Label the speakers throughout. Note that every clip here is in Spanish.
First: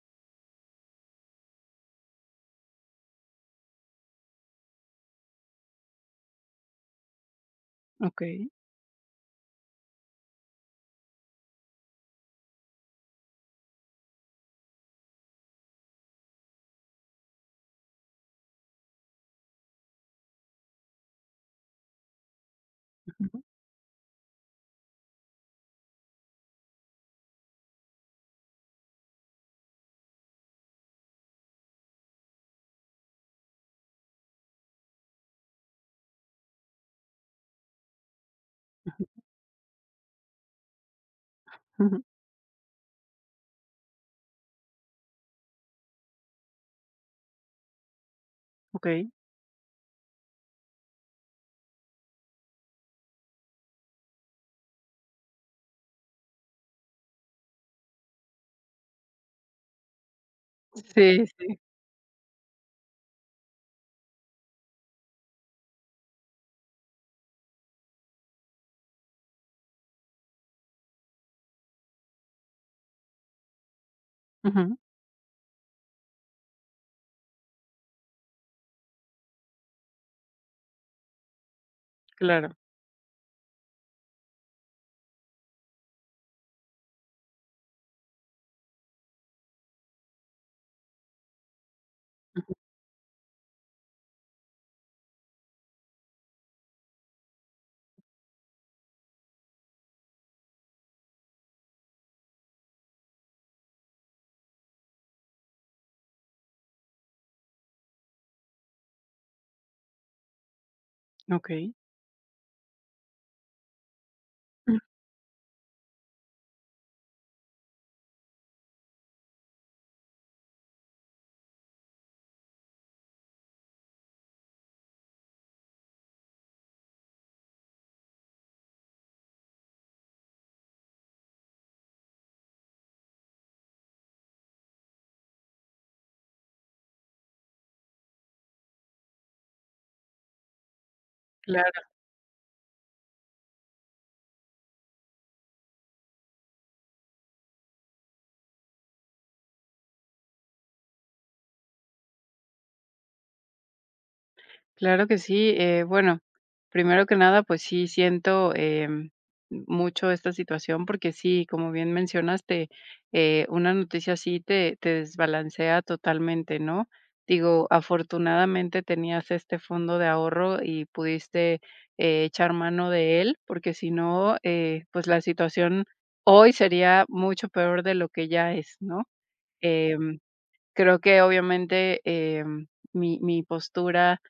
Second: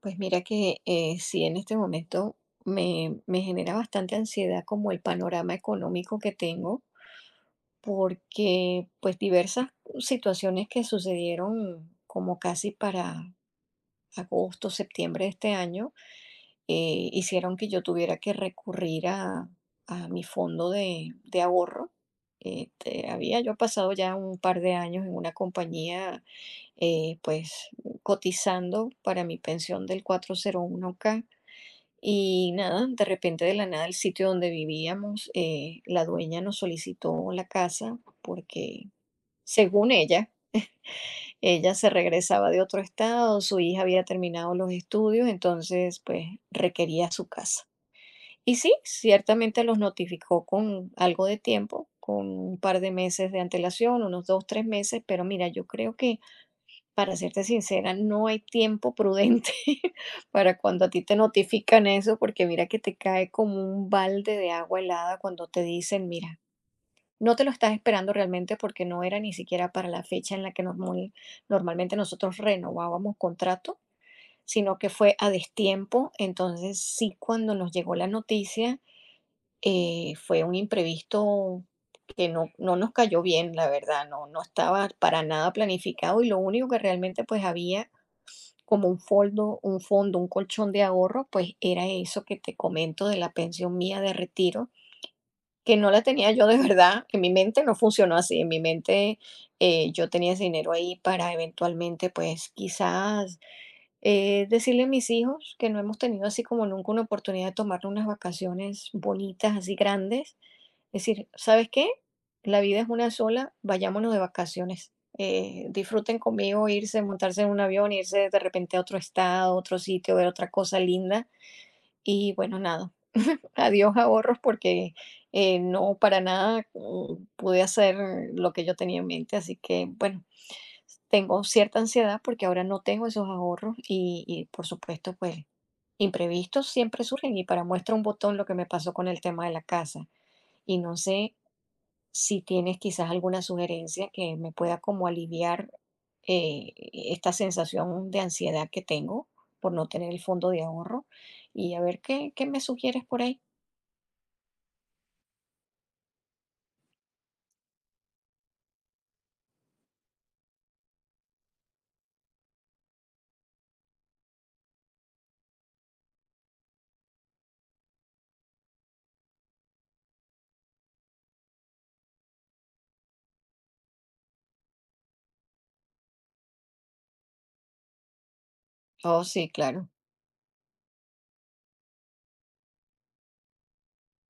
Speaker 1: Pues mira que sí, en este momento me genera bastante ansiedad como el panorama económico que tengo,
Speaker 2: Okey,
Speaker 1: porque pues diversas situaciones que sucedieron como casi para agosto, septiembre de este año, hicieron que yo tuviera que recurrir a mi fondo de ahorro. Este, había
Speaker 2: ujú,
Speaker 1: yo pasado ya un par de años en una compañía pues cotizando para mi pensión del 401k y nada, de repente de la nada el sitio donde vivíamos, la dueña nos solicitó la casa porque, según ella, ella se
Speaker 2: ujú,
Speaker 1: regresaba de otro estado, su hija había terminado los estudios, entonces pues requería su casa. Y sí,
Speaker 2: okey.
Speaker 1: ciertamente los notificó con algo de tiempo, con un par de meses de antelación, unos dos, tres meses, pero mira, yo creo que para serte sincera, no hay tiempo prudente para cuando a ti te
Speaker 2: Sí, sí,
Speaker 1: notifican eso, porque mira que te cae como un balde de agua helada cuando te dicen, mira, no te lo estás esperando realmente porque no era ni siquiera para la fecha en la que normalmente nosotros renovábamos contrato,
Speaker 2: ujú,
Speaker 1: sino que fue a destiempo. Entonces sí, cuando nos llegó la noticia, fue un imprevisto que
Speaker 2: claro,
Speaker 1: no nos cayó bien, la verdad, no estaba para nada planificado y lo único que realmente pues había como un fondo, un fondo, un colchón de ahorro, pues era eso que te comento de la pensión mía de retiro, que no la tenía yo de verdad, en mi mente no funcionó así, en mi mente yo tenía ese dinero ahí para eventualmente, pues quizás decirle a mis hijos que no hemos tenido así como nunca una oportunidad de tomar unas vacaciones bonitas, así grandes, es decir, ¿sabes
Speaker 2: okey,
Speaker 1: qué? La vida es una sola, vayámonos de vacaciones. Disfruten conmigo irse, montarse en un avión, irse de repente a otro estado, otro sitio, ver otra cosa linda. Y bueno, nada, adiós ahorros porque no para nada pude hacer lo que yo tenía en mente. Así que bueno, tengo cierta ansiedad porque ahora no tengo esos ahorros y por supuesto, pues imprevistos siempre surgen y para muestra un botón lo que me pasó con el tema de la casa. Y no sé
Speaker 2: claro.
Speaker 1: si tienes quizás alguna sugerencia que me pueda como aliviar esta sensación de ansiedad que tengo por no tener el fondo de ahorro y a ver qué me sugieres por ahí.
Speaker 2: Claro que sí. Bueno, primero que nada, pues sí siento mucho esta situación porque sí, como bien mencionaste, una noticia así te desbalancea totalmente, ¿no? Digo, afortunadamente tenías este fondo de ahorro y pudiste echar mano de él, porque si no, pues la situación hoy sería mucho peor de lo que ya es, ¿no?
Speaker 1: Oh, sí, claro,
Speaker 2: Creo que obviamente, mi postura,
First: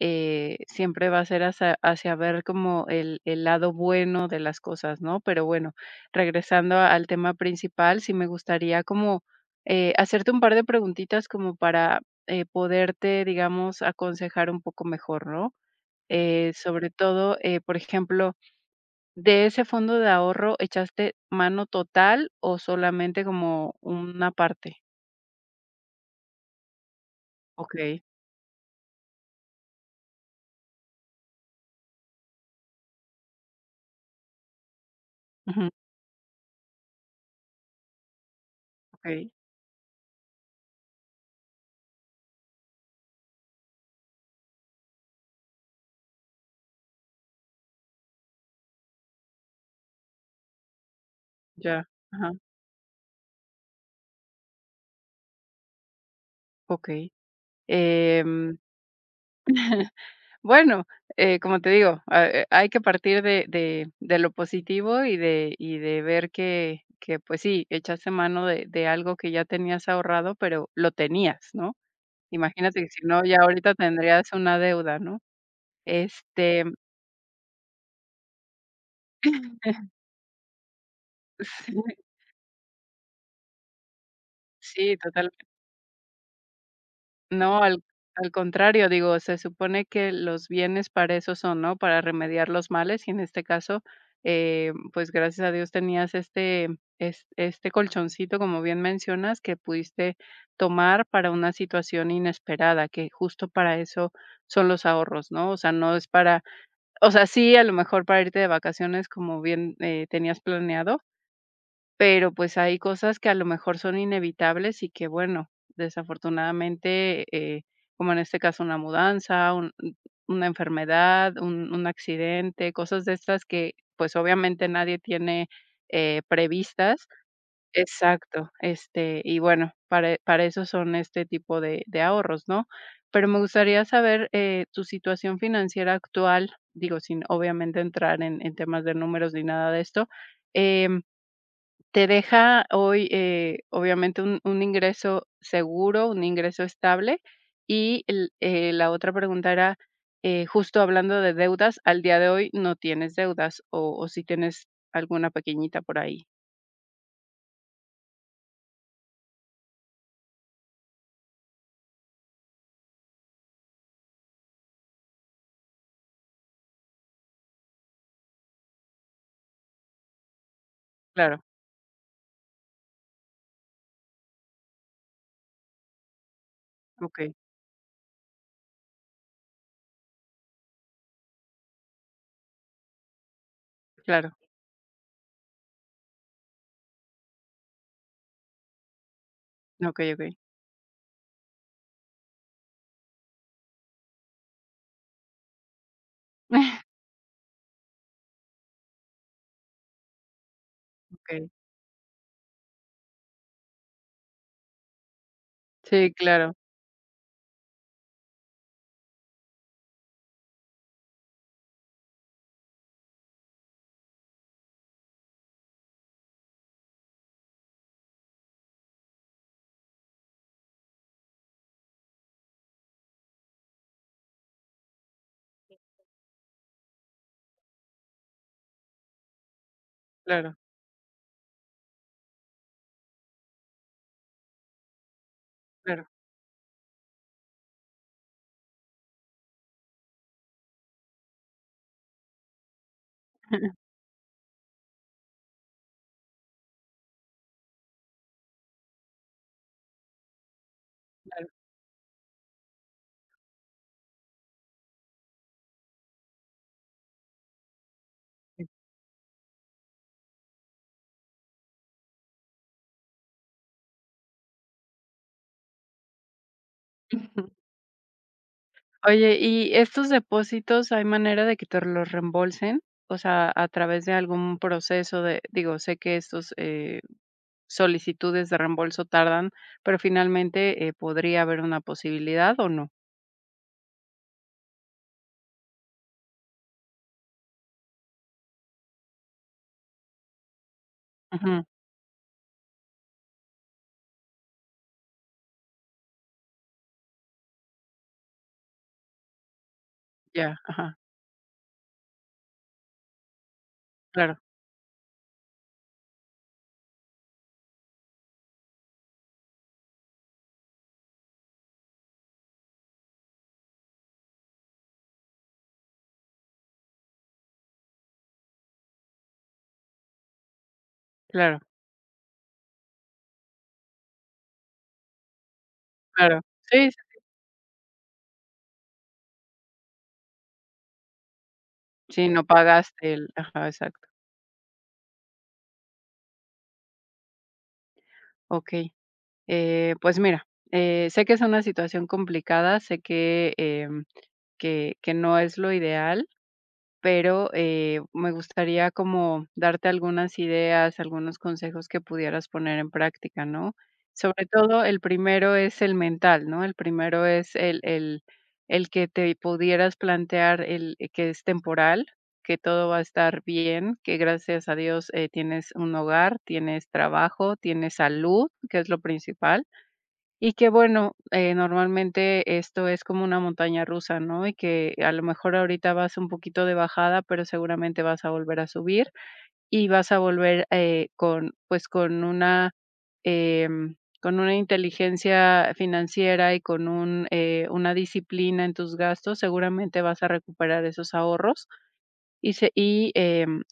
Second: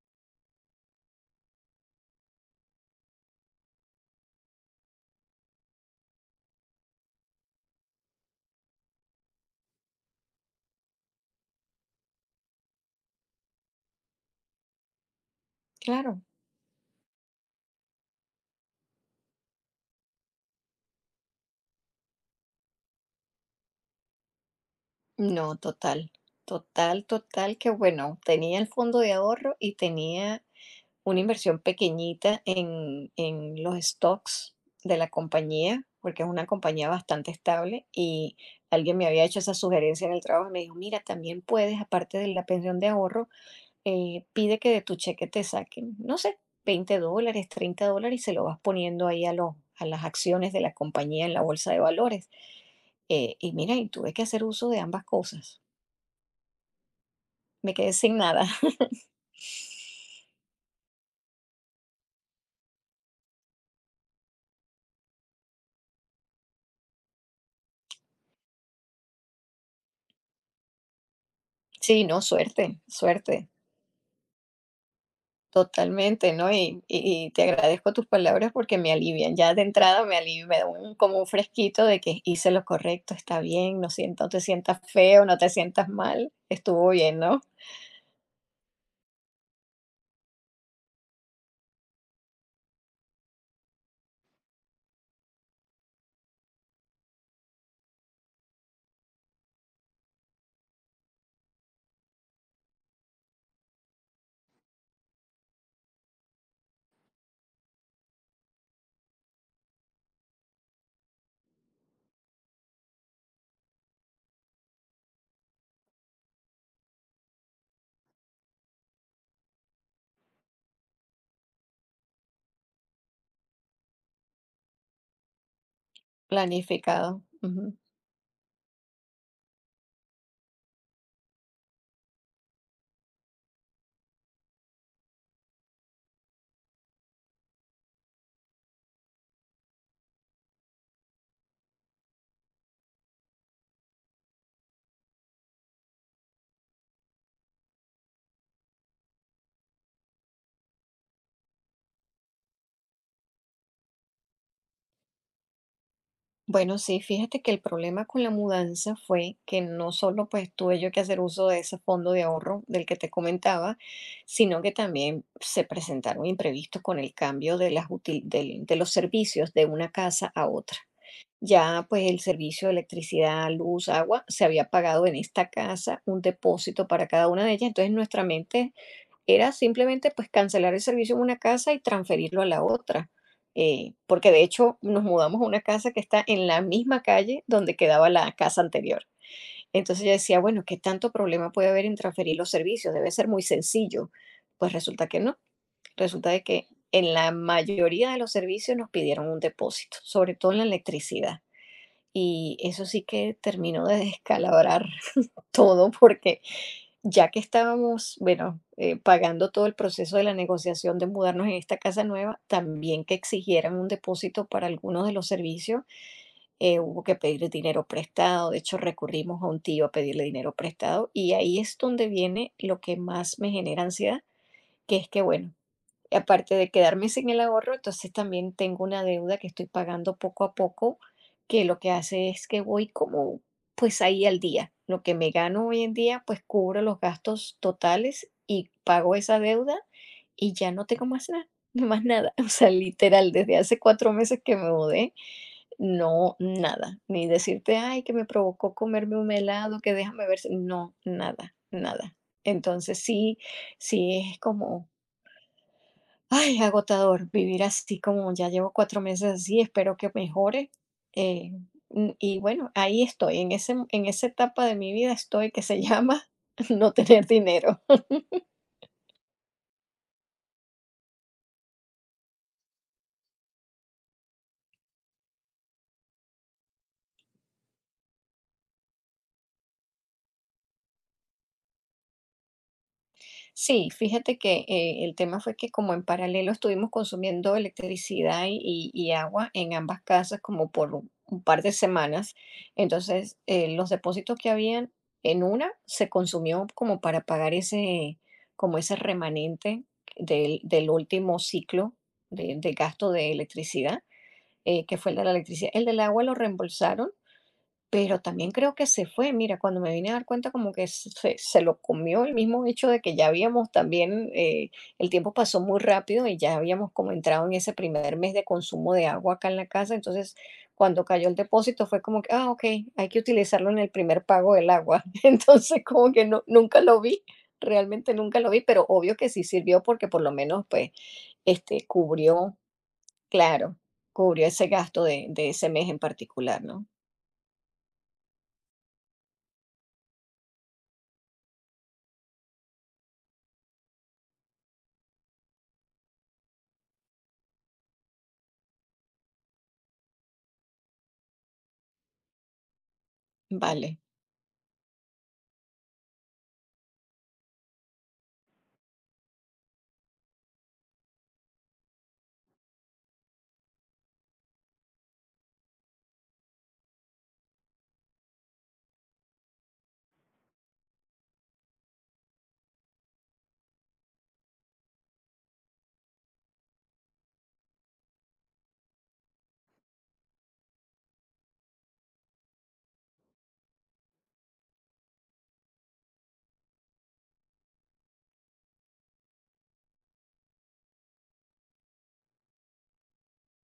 Speaker 2: siempre va a ser hacia ver como el lado bueno de las cosas, ¿no? Pero bueno, regresando a- al tema principal, sí me gustaría como, hacerte un par de preguntitas como para, poderte, digamos, aconsejar un poco mejor, ¿no?
Speaker 1: claro.
Speaker 2: Sobre todo, por ejemplo, ¿de ese fondo de ahorro echaste mano total o solamente como una parte?
Speaker 1: No, total, total, que
Speaker 2: Okey.
Speaker 1: bueno, tenía el fondo de ahorro y tenía una inversión pequeñita en los stocks de la
Speaker 2: Ujú,
Speaker 1: compañía, porque es una compañía bastante estable y alguien me había
Speaker 2: okey.
Speaker 1: hecho esa sugerencia en el trabajo y me dijo, mira, también puedes, aparte de la pensión de ahorro, pide que de tu cheque te saquen, no sé, $20, $30 y se lo vas poniendo ahí a a las acciones de la compañía en la bolsa de
Speaker 2: Ya,
Speaker 1: valores.
Speaker 2: ajá,
Speaker 1: Y mira, y tuve que hacer uso de ambas cosas.
Speaker 2: okey.
Speaker 1: Me quedé sin nada.
Speaker 2: Em, bueno, como te digo, ha hay que partir de lo positivo y de ver pues sí, echaste mano de algo que ya tenías ahorrado, pero lo tenías, ¿no?
Speaker 1: Sí, no, suerte,
Speaker 2: Imagínate que si no, ya
Speaker 1: suerte.
Speaker 2: ahorita tendrías una deuda, ¿no?
Speaker 1: Totalmente, ¿no?
Speaker 2: Este,
Speaker 1: Y te agradezco tus palabras porque me alivian, ya de entrada me aliv me da un como un
Speaker 2: sí,
Speaker 1: fresquito de que hice lo correcto, está bien, no sien no te sientas
Speaker 2: sí,
Speaker 1: feo, no
Speaker 2: totalmente.
Speaker 1: te sientas mal, estuvo bien, ¿no?
Speaker 2: No, al contrario, digo, se supone que los bienes para eso son, ¿no? Para remediar los males, y en este caso, pues, gracias a Dios tenías este es este colchoncito, como bien mencionas, que pudiste tomar para una situación inesperada, que justo para eso son los ahorros, ¿no? O sea, no es para o sea, sí, a lo mejor para irte de vacaciones, como bien, tenías planeado, pero, pues, hay cosas que a lo mejor son inevitables y que, bueno, desafortunadamente, como en este caso, una mudanza, un una enfermedad, un accidente, cosas de estas que, pues, obviamente nadie tiene, previstas.
Speaker 1: Planificado, ujú.
Speaker 2: Exacto, este, y bueno, para eso son este tipo de ahorros, ¿no? Pero me gustaría saber, tu situación financiera actual, digo, sin obviamente entrar en temas de números ni nada de esto, em te deja hoy, obviamente, un ingreso seguro, un ingreso estable. Y el la otra pregunta era, justo hablando de deudas, al día de hoy no tienes deudas, o si tienes alguna pequeñita por ahí.
Speaker 1: Bueno, sí, fíjate que el problema con la mudanza fue que no solo, pues, tuve yo que hacer uso de ese fondo de ahorro del que te comentaba, sino que también se presentaron imprevistos con el cambio de las util del de los servicios de una casa a otra.
Speaker 2: Claro,
Speaker 1: Ya pues el servicio de electricidad, luz, agua, se había pagado en esta casa un depósito para cada
Speaker 2: okey,
Speaker 1: una de ellas, entonces nuestra mente era simplemente pues cancelar el servicio en una casa y transferirlo a la otra, porque
Speaker 2: claro,
Speaker 1: de hecho nos mudamos a una casa que está en la misma calle donde quedaba la casa anterior. Entonces yo
Speaker 2: okey, okey.
Speaker 1: decía, bueno, ¿qué tanto problema puede haber en transferir los servicios? Debe ser muy sencillo. Pues resulta que no, resulta de que en la mayoría de los servicios nos pidieron un depósito, sobre todo en la electricidad.
Speaker 2: Okey.
Speaker 1: Y eso sí que terminó de descalabrar todo
Speaker 2: Sí,
Speaker 1: porque
Speaker 2: claro,
Speaker 1: ya que estábamos, bueno, pagando todo el proceso de la negociación de mudarnos en esta casa nueva, también que exigieran un depósito para algunos de los servicios, hubo que pedir dinero prestado. De hecho, recurrimos a un tío a pedirle dinero prestado y ahí es donde viene lo que más me genera ansiedad, que es que, bueno, y aparte de quedarme sin el ahorro, entonces también tengo una deuda que estoy pagando poco a
Speaker 2: claro,
Speaker 1: poco, que lo que hace es que voy como pues ahí al día. Lo que me gano hoy en
Speaker 2: claro,
Speaker 1: día, pues cubro los gastos totales y pago esa deuda y ya no tengo más nada, más nada. O sea, literal, desde hace 4 meses que me mudé, no, nada. Ni decirte, ay, que me provocó comerme un helado, que déjame ver. Si-". No,
Speaker 2: claro,
Speaker 1: nada, nada. Entonces sí, sí es como ay, agotador vivir así como ya
Speaker 2: sí.
Speaker 1: llevo 4 meses así, espero que mejore, eh, y bueno, ahí estoy, en ese en esa etapa de mi vida estoy que se llama no tener dinero.
Speaker 2: Oye, ¿y estos depósitos hay manera de que te los reembolsen? O sea, a través de algún proceso de digo, sé que estos, solicitudes de reembolso tardan, pero finalmente, podría haber una posibilidad, ¿o no?
Speaker 1: Sí, fíjate que el tema fue que como en paralelo estuvimos consumiendo electricidad y agua en ambas casas como por un par
Speaker 2: Ujú,
Speaker 1: de semanas, entonces los depósitos que habían en una se consumió como para pagar ese, como ese remanente
Speaker 2: ya,
Speaker 1: del
Speaker 2: ajá,
Speaker 1: último ciclo de gasto de electricidad,
Speaker 2: claro,
Speaker 1: que fue el de la electricidad. El del agua lo reembolsaron pero también creo que se fue, mira, cuando me vine a dar cuenta como que se lo comió el mismo hecho de que ya habíamos también, el tiempo pasó muy rápido y ya habíamos como entrado en ese primer mes de consumo de agua acá en la casa, entonces cuando cayó el
Speaker 2: claro,
Speaker 1: depósito fue como que, ah, ok, hay que utilizarlo en el primer pago del agua, entonces como que
Speaker 2: claro.
Speaker 1: no, nunca
Speaker 2: Sí,
Speaker 1: lo
Speaker 2: sí,
Speaker 1: vi, realmente nunca lo vi, pero obvio que sí sirvió porque por lo menos pues este
Speaker 2: sí, no
Speaker 1: cubrió,
Speaker 2: pagaste el ajá,
Speaker 1: claro,
Speaker 2: exacto.
Speaker 1: cubrió ese gasto de ese mes en particular, ¿no?
Speaker 2: Okey, pues mira, sé que es una situación complicada, sé que, que no es lo ideal. Pero, me gustaría como darte algunas ideas, algunos consejos que pudieras poner en práctica, ¿no?
Speaker 1: Vale.
Speaker 2: Sobre todo, el primero es el mental, ¿no? El primero es el que te pudieras plantear el que es temporal, que todo va a estar bien, que gracias a Dios, tienes un hogar, tienes trabajo, tienes salud, que es lo principal. Y que bueno, normalmente esto es como una montaña rusa, ¿no? Y que a lo mejor ahorita vas un poquito de bajada, pero seguramente vas a volver a subir y vas a volver con, pues, con una, em, con una inteligencia financiera y con un, una disciplina en tus gastos, seguramente vas a recuperar esos ahorros y, y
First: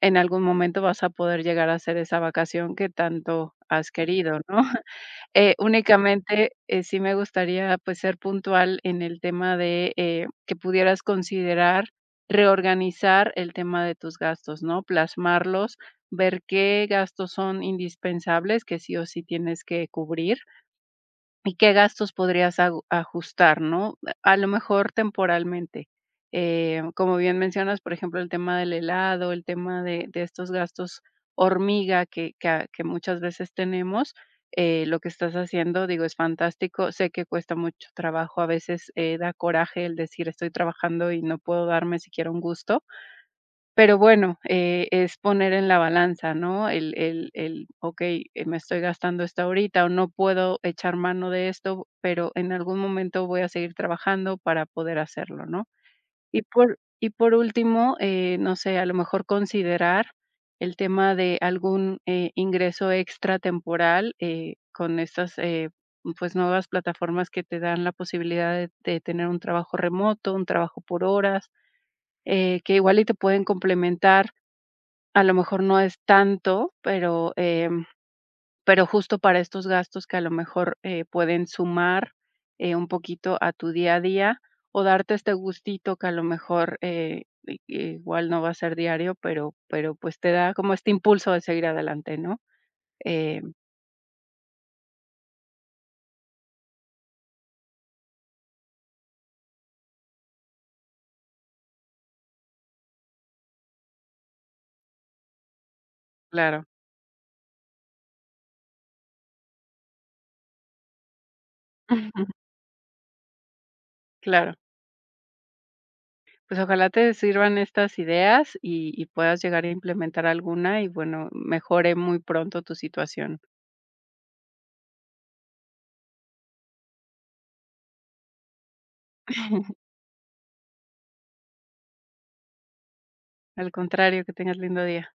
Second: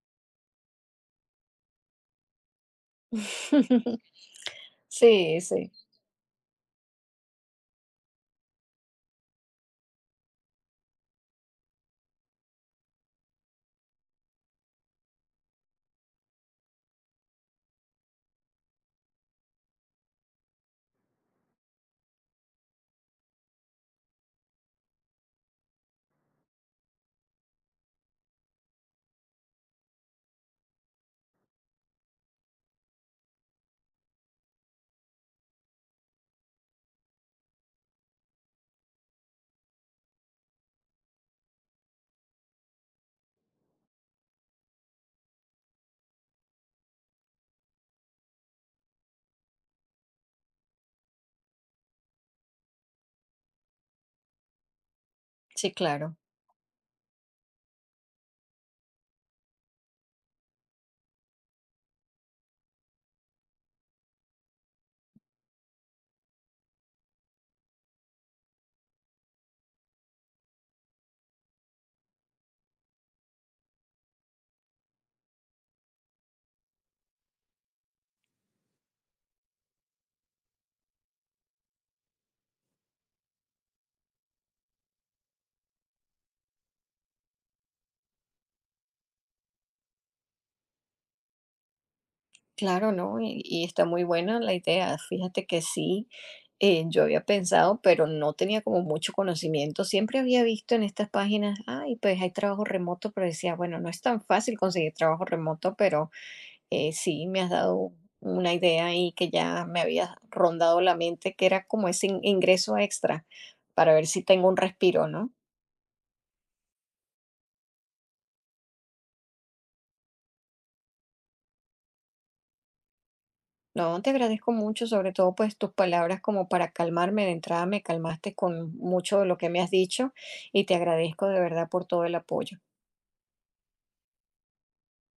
Speaker 2: en algún momento vas a poder llegar a hacer esa vacación que tanto has querido, ¿no?
Speaker 1: Sí, sí,
Speaker 2: Únicamente, sí me gustaría, pues, ser puntual en el tema de, que pudieras considerar reorganizar el tema de tus gastos, ¿no? Plasmarlos, ver qué gastos son indispensables, que sí o sí tienes que cubrir, ¿Y qué gastos podrías agu ajustar, no? A lo mejor temporalmente, como bien mencionas, por ejemplo, el tema del helado, el tema de estos gastos hormiga que muchas veces tenemos, lo que estás haciendo, digo, es fantástico. Sé que cuesta mucho trabajo, a veces, da coraje el decir: "Estoy trabajando y no puedo darme siquiera un gusto", pero bueno, es poner en la balanza, ¿no? Okey, me estoy gastando esto ahorita, o no puedo echar mano de esto, pero en algún momento voy a seguir trabajando para poder hacerlo, ¿no?
Speaker 1: sí, claro,
Speaker 2: Y por último, no sé, a lo mejor considerar el tema de algún, ingreso extra temporal, con estas, pues, nuevas plataformas que te dan la posibilidad de tener un trabajo remoto, un trabajo por horas, que igual y te pueden complementar a lo mejor no es tanto, pero, pero justo para estos gastos que a lo mejor, pueden sumar, un poquito a tu día a día, o darte este gustito que a lo mejor, i igual no va a ser diario, pues, te da como este impulso de seguir adelante, ¿no?
Speaker 1: claro, ¿no?
Speaker 2: Em,
Speaker 1: Y está muy buena la idea. Fíjate que sí, yo había pensado, pero no tenía como mucho conocimiento. Siempre había visto en estas páginas, ay, pues hay trabajo remoto, pero decía, bueno, no es tan fácil conseguir trabajo remoto, pero
Speaker 2: claro.
Speaker 1: sí me has dado una idea ahí que ya me había rondado la mente, que era como ese ingreso extra para ver si tengo
Speaker 2: claro.
Speaker 1: un respiro, ¿no?
Speaker 2: Pues, ojalá te sirvan estas ideas y puedas llegar a implementar alguna y, bueno, mejore muy pronto tu situación.
Speaker 1: No, te agradezco mucho, sobre todo pues tus palabras como para calmarme. De entrada me calmaste con mucho de lo que me has dicho y te agradezco de verdad por todo el apoyo.
Speaker 2: Al contrario, que tengas lindo día.